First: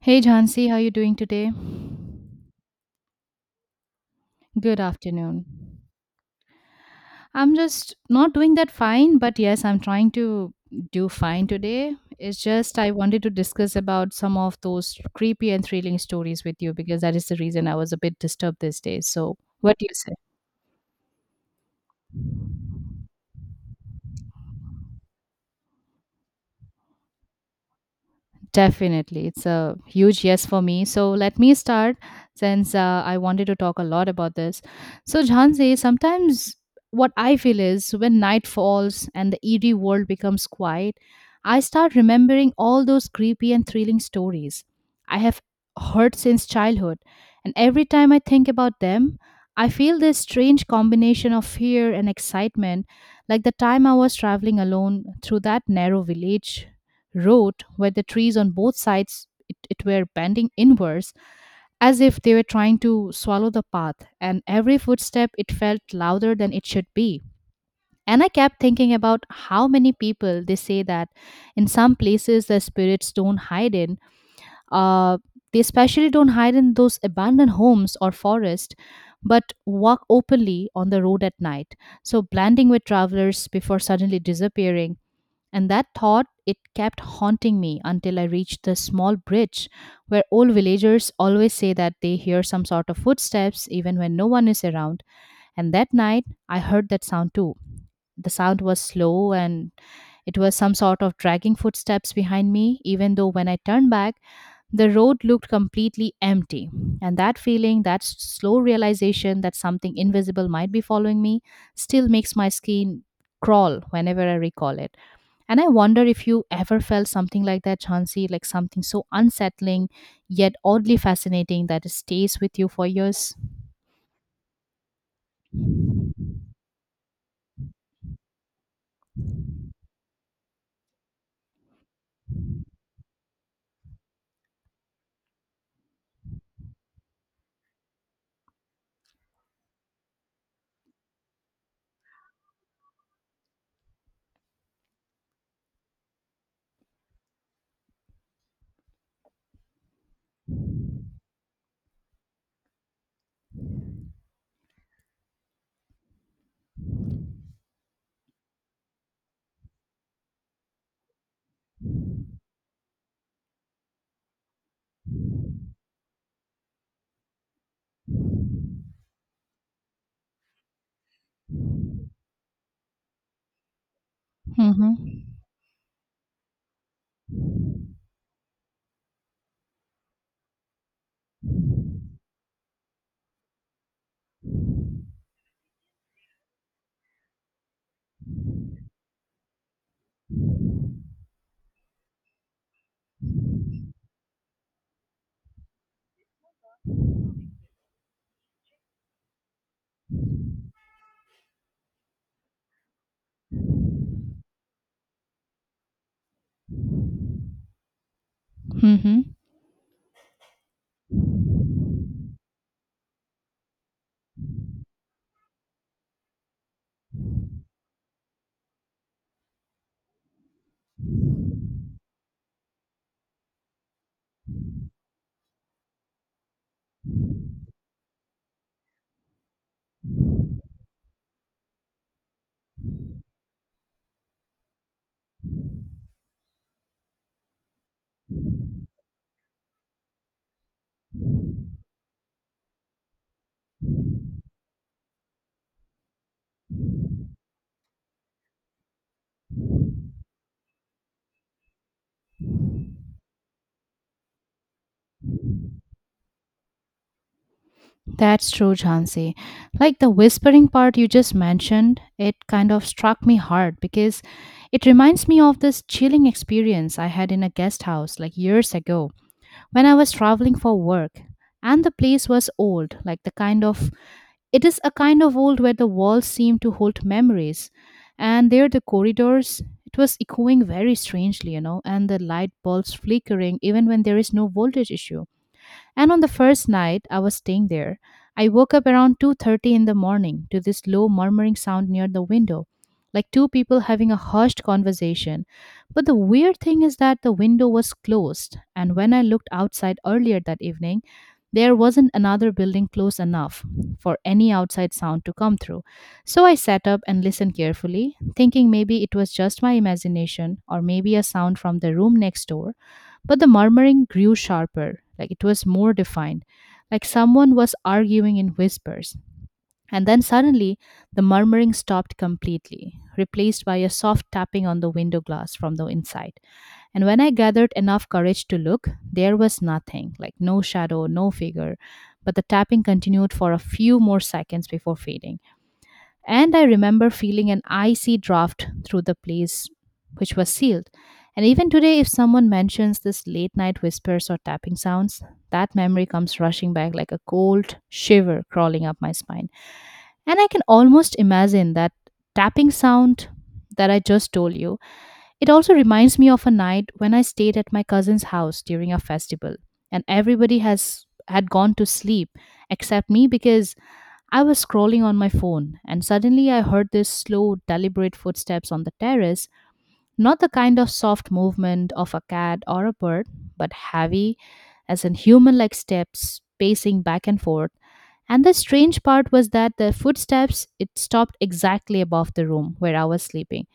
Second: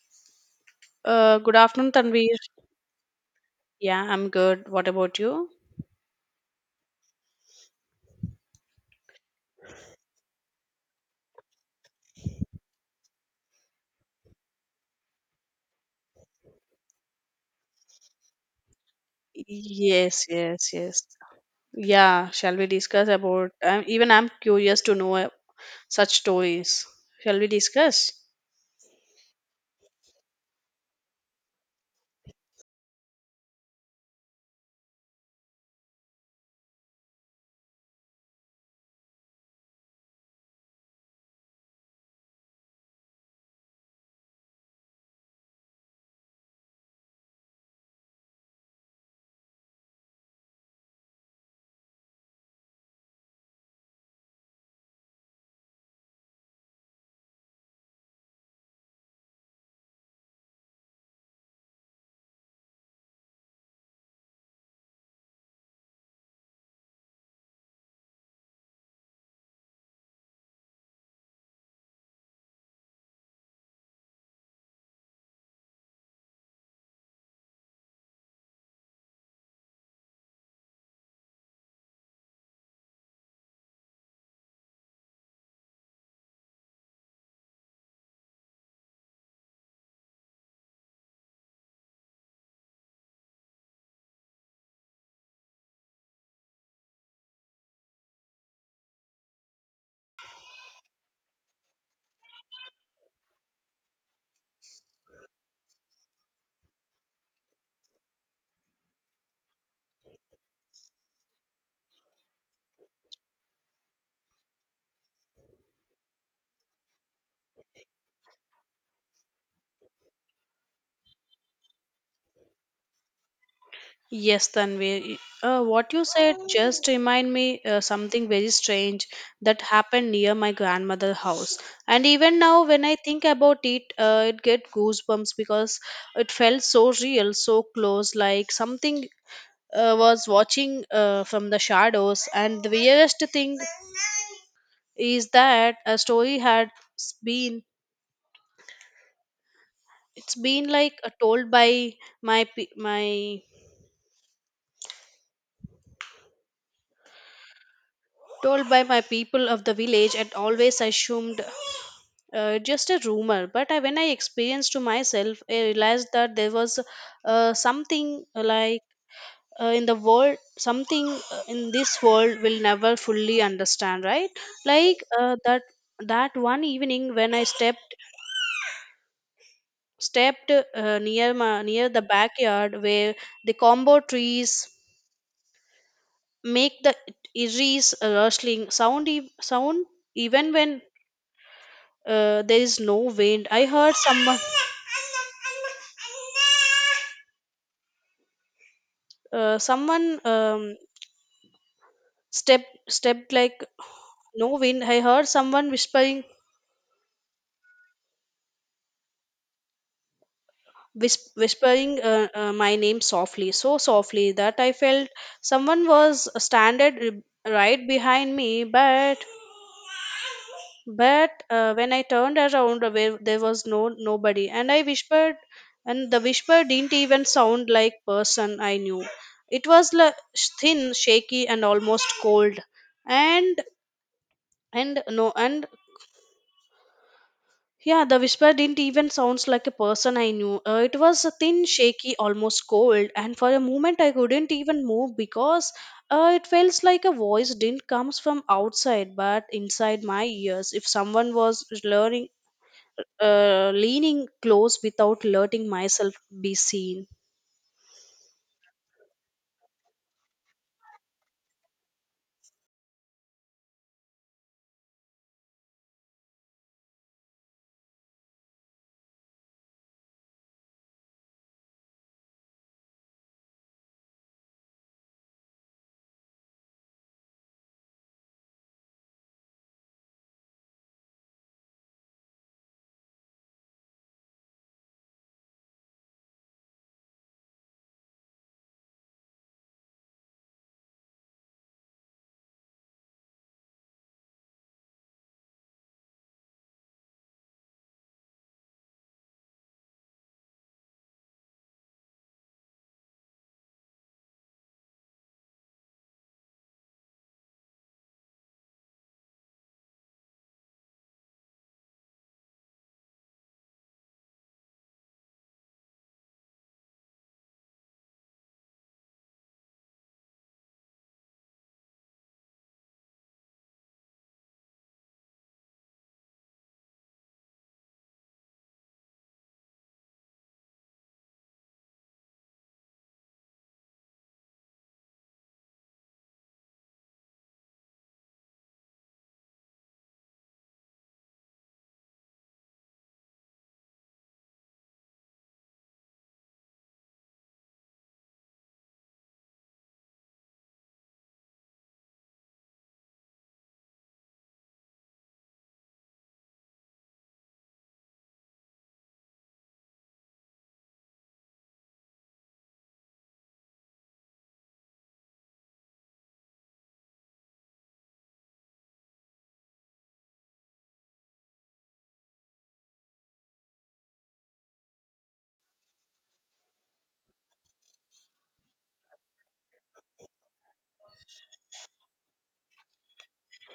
Hey Jhansi, how are you doing Uh, today? good afternoon, Tanvir. Yeah, I'm good. Good What about afternoon. you? I'm just not doing that fine, but yes, I'm trying to do fine today. It's just I wanted to discuss about some of those creepy and thrilling stories with you because that is the reason I was a bit disturbed these days. So, what do you say? Yes, yes, yes. Yeah, shall we discuss about? Even I'm curious to know such stories. Shall we discuss? Definitely. It's a huge yes for me. So let me start since I wanted to talk a lot about this. So, Jhansi, sometimes what I feel is when night falls and the eerie world becomes quiet, I start remembering all those creepy and thrilling stories I have heard since childhood. And every time I think about them, I feel this strange combination of fear and excitement, like the time I was traveling alone through that narrow village road where the trees on both sides it were bending inwards as if they were trying to swallow the path, and every footstep it felt louder than it should be. And I kept thinking about how many people they say that in some places the spirits don't hide in uh, they especially don't hide in those abandoned homes or forest, but walk openly on the road at night, so blending with travelers before suddenly disappearing. And that thought, it kept haunting me until I reached the small bridge where old villagers always say that they hear some sort of footsteps even when no one is around. And that night, I heard that sound too. The sound was slow, and it was some sort of dragging footsteps behind me, even though when I turned back, the road looked completely empty. And that feeling, that slow realization that something invisible might be following me, still makes my skin crawl whenever I recall it. And I wonder if you ever felt something like that, Chansi, like something so unsettling yet oddly fascinating that it stays with you for years. Yes, Tanvir. What you said just remind me something very strange that happened near my grandmother's house. And even now, when I think about it, it get goosebumps because it felt so real, so close, like something was watching from the shadows, and the weirdest thing is that a story had been it's been like told by my pe- my told by my people of the village and always assumed just a rumor, but when I experienced to myself I realized that there was something like in the world, something in this world will never fully understand, right? Like Mm-hmm. that that one evening when I stepped near near the backyard where the combo trees make the eerie's rustling sound even when there is no wind. I heard someone someone step stepped like no wind I heard someone Mm-hmm. Whispering my name softly, so softly that I felt someone was standing right behind me. But when I turned around, where there was no nobody, and I whispered, and the whisper didn't even sound like person I knew. It was like thin, shaky, and almost cold. And and yeah, the whisper didn't even sounds like a person I knew. It was a thin, shaky, almost cold, and for a moment I couldn't even move because it feels like a voice didn't comes from outside but inside my ears. If someone was learning leaning close without letting myself be seen. That's true, Chansey. Like the whispering part you just mentioned, it kind of struck me hard because it reminds me of this chilling experience I had in a guest house like years ago when I was traveling for work. And the place was old, like the kind of, it is a kind of world where the walls seem to hold memories, and there the corridors, it was echoing very strangely, you know, and the light bulbs flickering even when there is no voltage issue. And on the first night I was staying there, I woke up around 2:30 in the morning to this low murmuring sound near the window, like two people having a hushed conversation. But the weird thing is that the window was closed, and when I looked outside earlier that evening, there wasn't another building close enough for any outside sound to come through. So I sat up and listened carefully, thinking maybe it was just my imagination or maybe a sound from the room next door. But the murmuring grew sharper, like it was more defined, like someone was arguing in whispers. And then suddenly, the murmuring stopped completely, replaced by a soft tapping on the window glass from the inside. And when I gathered enough courage to look, there was nothing, like no shadow, no figure, but the tapping continued for a few more seconds before fading. And I remember feeling an icy draft through the place, which was sealed. And even today, if someone mentions this late night whispers or tapping sounds, that memory comes rushing back like a cold shiver crawling up my spine. And I can almost imagine that tapping sound that I just told you. It also reminds me of a night when I stayed at my cousin's house during a festival, and everybody has had gone to sleep except me because I was scrolling on my phone, and suddenly I heard this slow, deliberate footsteps on the terrace, not the kind of soft movement of a cat or a bird, but heavy, as in human like steps pacing back and forth. And the strange part was that the footsteps it stopped exactly above the room where I was sleeping.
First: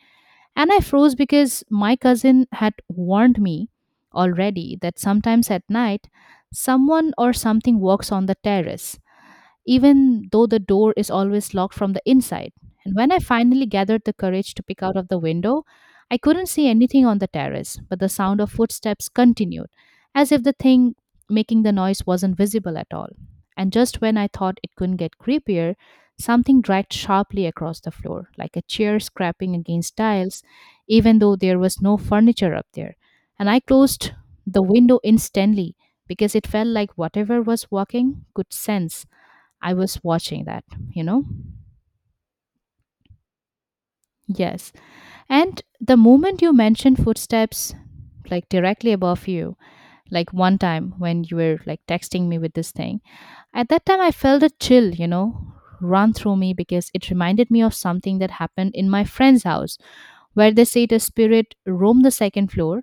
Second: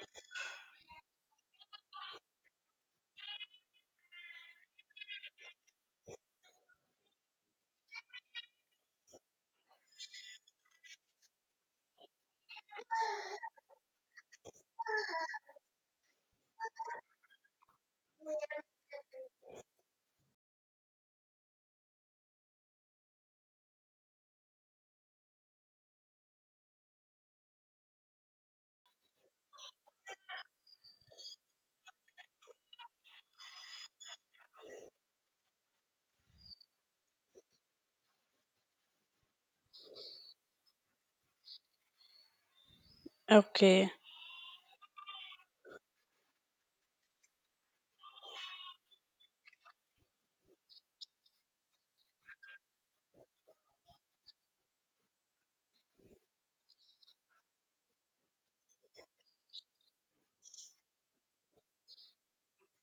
And I froze because my cousin had warned me already that sometimes at night someone or something walks on the terrace even though the door is always locked from the inside. And when I finally gathered the courage to peek out of the window, I couldn't see anything on the terrace, but the sound of footsteps continued, as if the thing making the noise wasn't visible at all. And just when I thought it couldn't get creepier, something dragged sharply across the floor, like a chair scraping against tiles, even though there was no furniture up there. And I closed the window instantly because it felt like whatever was walking could sense I was watching that, you know? Okay, Yes. And the moment you mentioned footsteps, like directly above you, like one time when you were like texting me with this thing, at that time I felt a chill, you know, run through me because it reminded me of something that happened in my friend's house, where they said a spirit roamed the second floor.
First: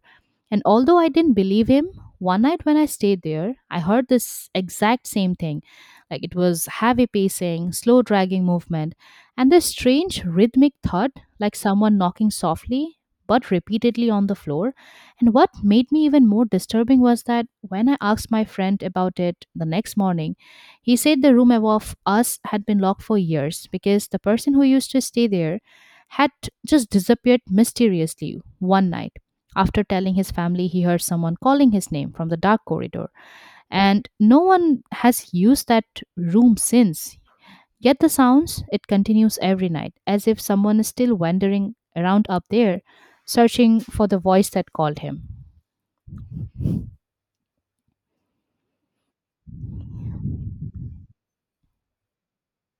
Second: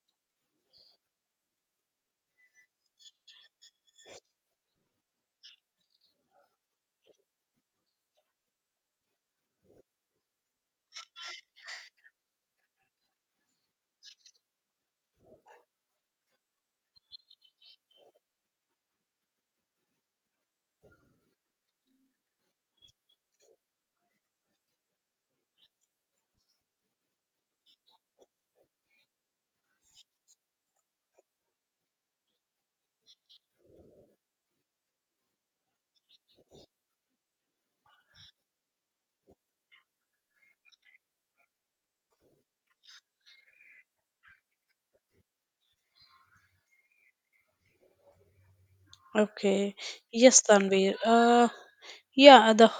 And although I didn't believe him, one night when I stayed there, I heard this exact same thing. Like, it was heavy pacing, slow dragging movement, and this strange rhythmic thud, like someone knocking softly but repeatedly on the floor. And what made me even more disturbing was that when I asked my friend about it the next morning, he said the room above us had been locked for years because the person who used to stay there had just disappeared mysteriously one night, after telling his family he heard someone calling his name from the dark corridor, and no one has used that room since. Yet the sounds, it continues every night, as if someone is still wandering around up there, searching for the voice that called him. okay. Yes, Tanvir. Yeah, the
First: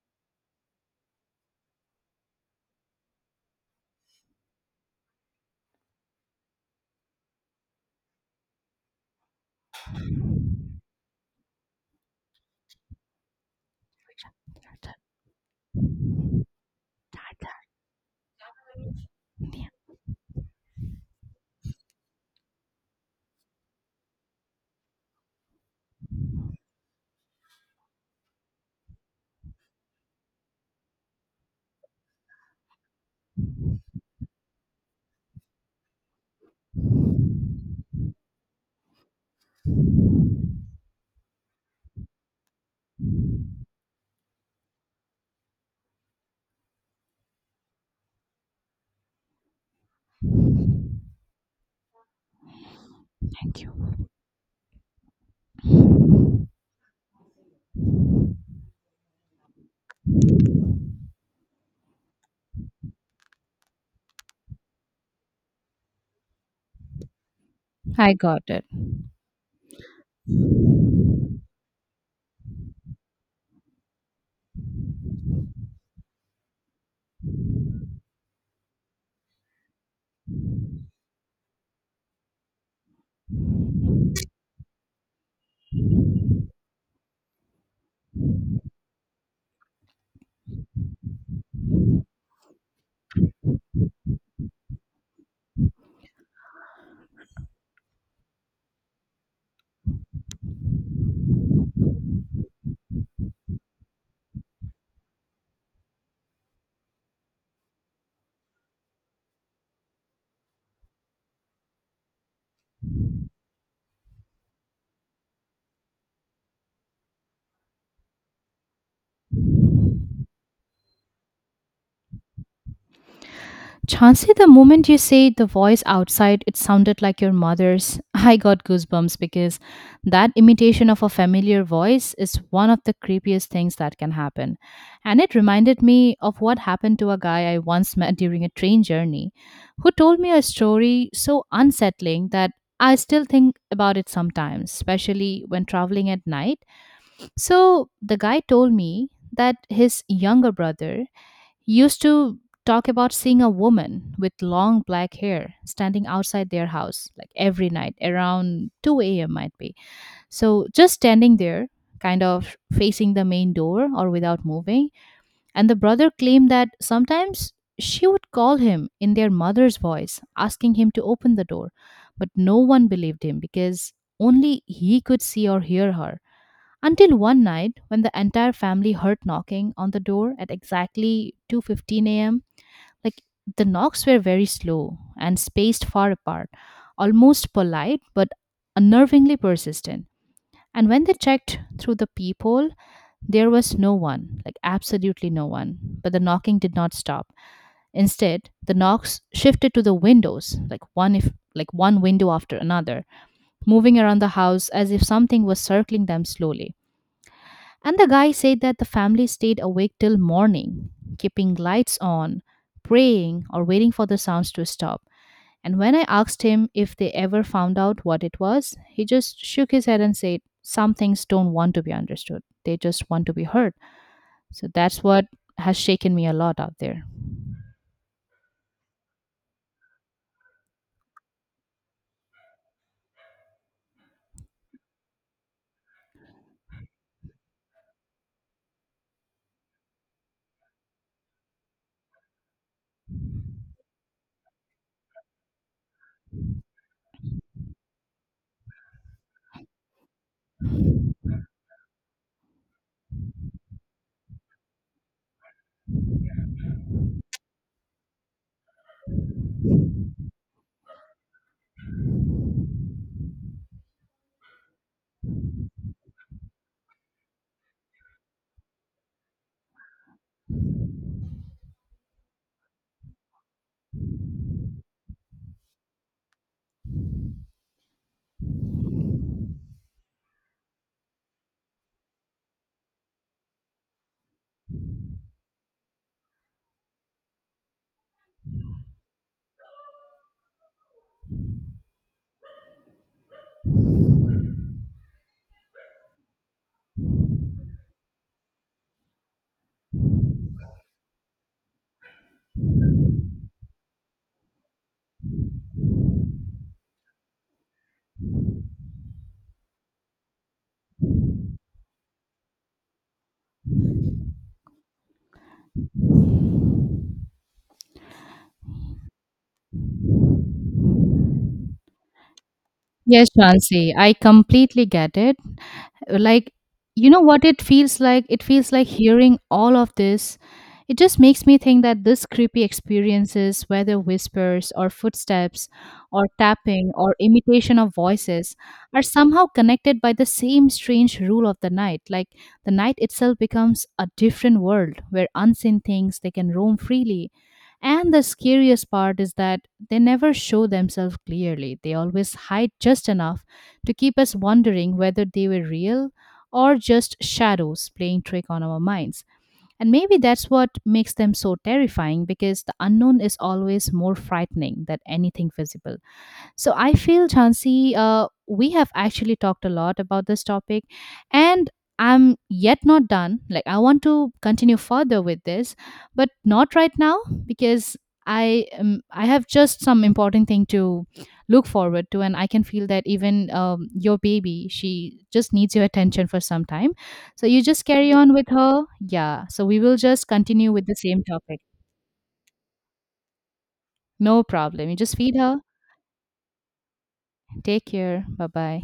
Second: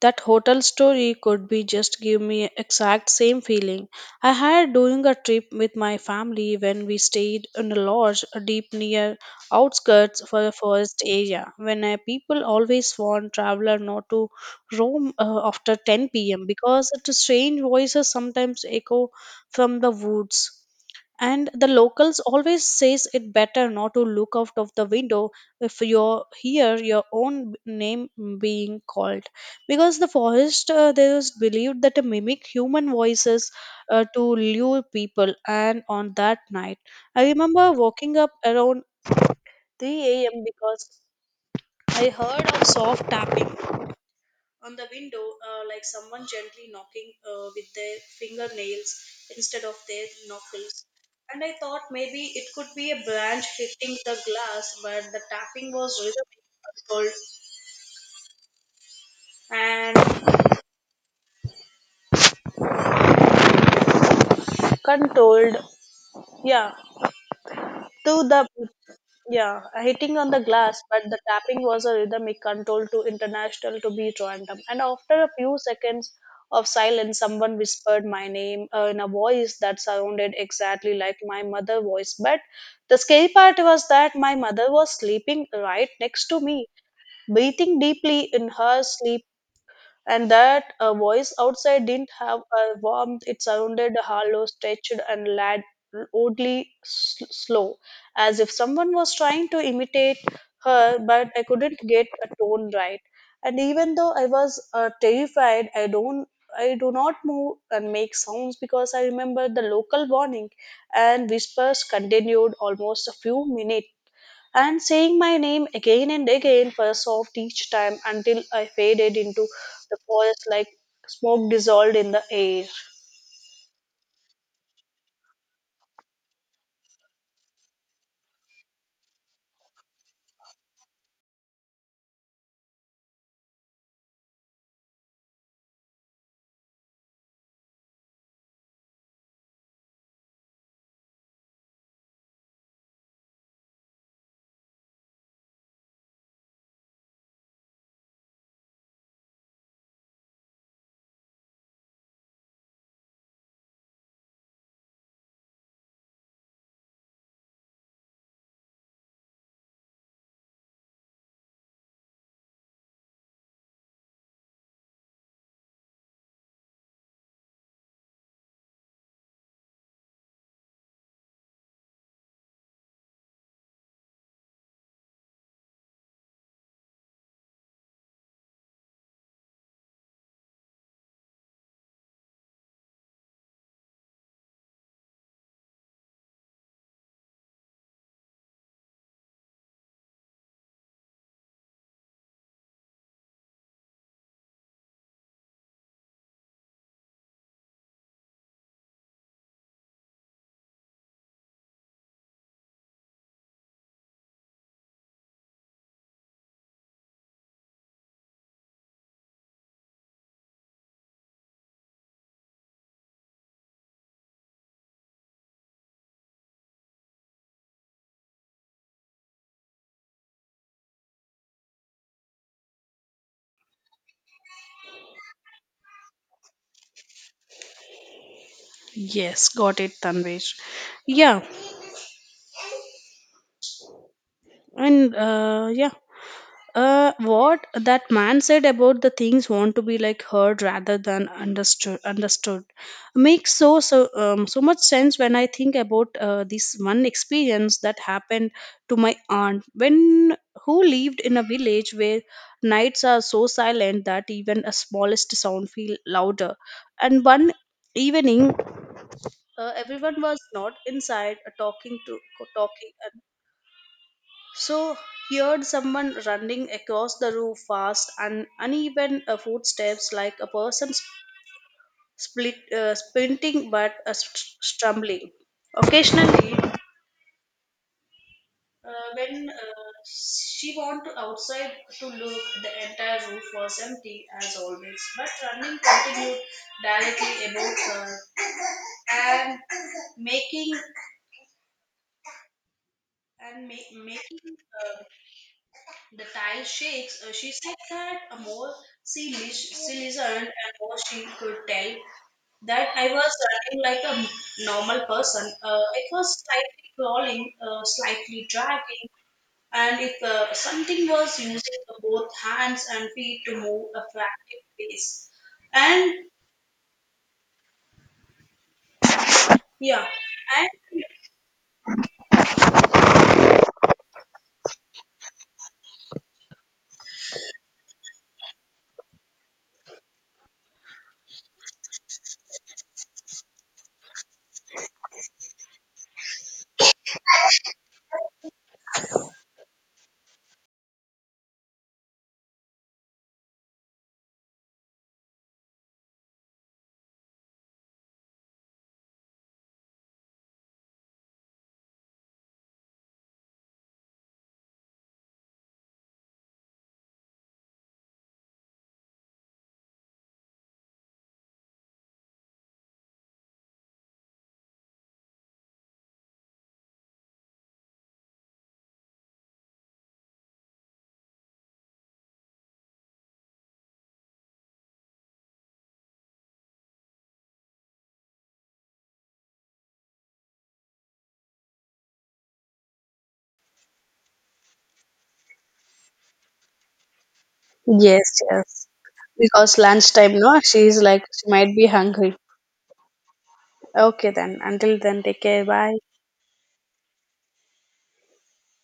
that hotel story could be just give me exact same feeling I had during a trip with my family when we stayed in a lodge deep near outskirts for the forest area. When people always warn traveler not to roam after 10 p.m. because the strange voices sometimes echo from the woods. And the locals always says it better not to look out of the window if you hear your own name being called because the forest, they was believed that they mimic human voices to lure people. And on that night, I remember waking up around 3 a.m because I heard a soft tapping on the window, like someone gently knocking with their fingernails instead of their knuckles. And I thought maybe it could be a branch Thank you. hitting the glass, but the tapping was rhythmic, controlled, controlled. Yeah, I To got the it. yeah, Hitting on the glass, but the tapping was a rhythmic control to international to beat random. And after a few seconds of silence, someone whispered my name in a voice that sounded exactly like my mother' voice. But the scary part was that my mother was sleeping right next to me, breathing deeply in her sleep, and that a voice outside didn't have a warmth. It sounded hollow, stretched, and oddly slow, as if someone was trying to imitate her, but I couldn't get a tone right. And even though I was terrified, I don't. I do not move and make sounds because I remember the local warning, and whispers continued almost a few minutes and saying my name again and again for a soft each time until I faded into the forest like smoke dissolved in the air. Chansey, the moment you say the voice outside, it sounded like your mother's. I got goosebumps because that imitation of a familiar voice is one of the creepiest things that can happen. And it reminded me of what happened to a guy I once met during a train journey who told me a story so unsettling that I still think about it sometimes, especially when traveling at night. So the guy told me that his younger brother used to talk about seeing a woman with long black hair standing outside their house like every night around 2 a.m. might be. So just standing there, kind of facing the main door or without moving. And the brother claimed that sometimes she would call him in their mother's voice, asking him to open the door. But no one believed him because only he could see or hear her. Until one night when the entire family heard knocking on the door at exactly 2:15 a.m., like the knocks were very slow and spaced far apart, almost polite but unnervingly persistent. And when they checked through the peephole, there was no one, like absolutely no one. But the knocking did not stop. Instead, the knocks shifted to the windows, like one if like one window after another, moving around the house as if something was circling them slowly. And the guy said that the family stayed awake till morning, keeping lights on, praying, or waiting for the sounds to stop. And when I asked him if they ever found out what it was, he just shook his head and said, "Some things don't want to be understood, they just want to be heard." So that's what has shaken me a lot out there. Yes, got it, Tanvir. Yeah, and uh, yeah, what that man said about the things want to be like heard rather than understood makes so much sense when I think about this one experience that happened to my aunt, when who lived in a village where nights are so silent that even a smallest sound feel louder. And one evening, everyone was not inside, talking, so heard someone running across the roof, fast and uneven footsteps like a person sprinting but stumbling. Occasionally, when she went outside to look, the entire roof was empty as always. But running continued directly above her and making making, uh, the tile shakes. She said that a more she listened, and more she could tell that I was running like a normal person. It was slightly crawling, slightly dragging, and if something was using both hands and feet to move a frantic pace. And yeah, and Yes, Shansi, I completely get it. Like, you know what it feels like, it feels like hearing all of this, it just makes me think that this creepy experiences, whether whispers or footsteps or tapping or imitation of voices, are somehow connected by the same strange rule of the night, like the night itself becomes a different world where unseen things they can roam freely, and the scariest part is that they never show themselves clearly, they always hide just enough to keep us wondering whether they were real or just shadows playing trick on our minds. And maybe that's what makes them so terrifying, because the unknown is always more frightening than anything visible. So I feel, Chansi, we have actually talked a lot about this topic, and I'm yet not done. Like, I want to continue further with this, but not right now because I have just some important thing to look forward to, and I can feel that even your baby, she just needs your attention for some time. So you just carry on Yes, with her, yes. yeah. So Because we will just lunchtime, no, continue with the she's same like, she topic. might be hungry. Okay, No then. problem. You Until just then, feed take her. care. Bye. Take care. Bye bye.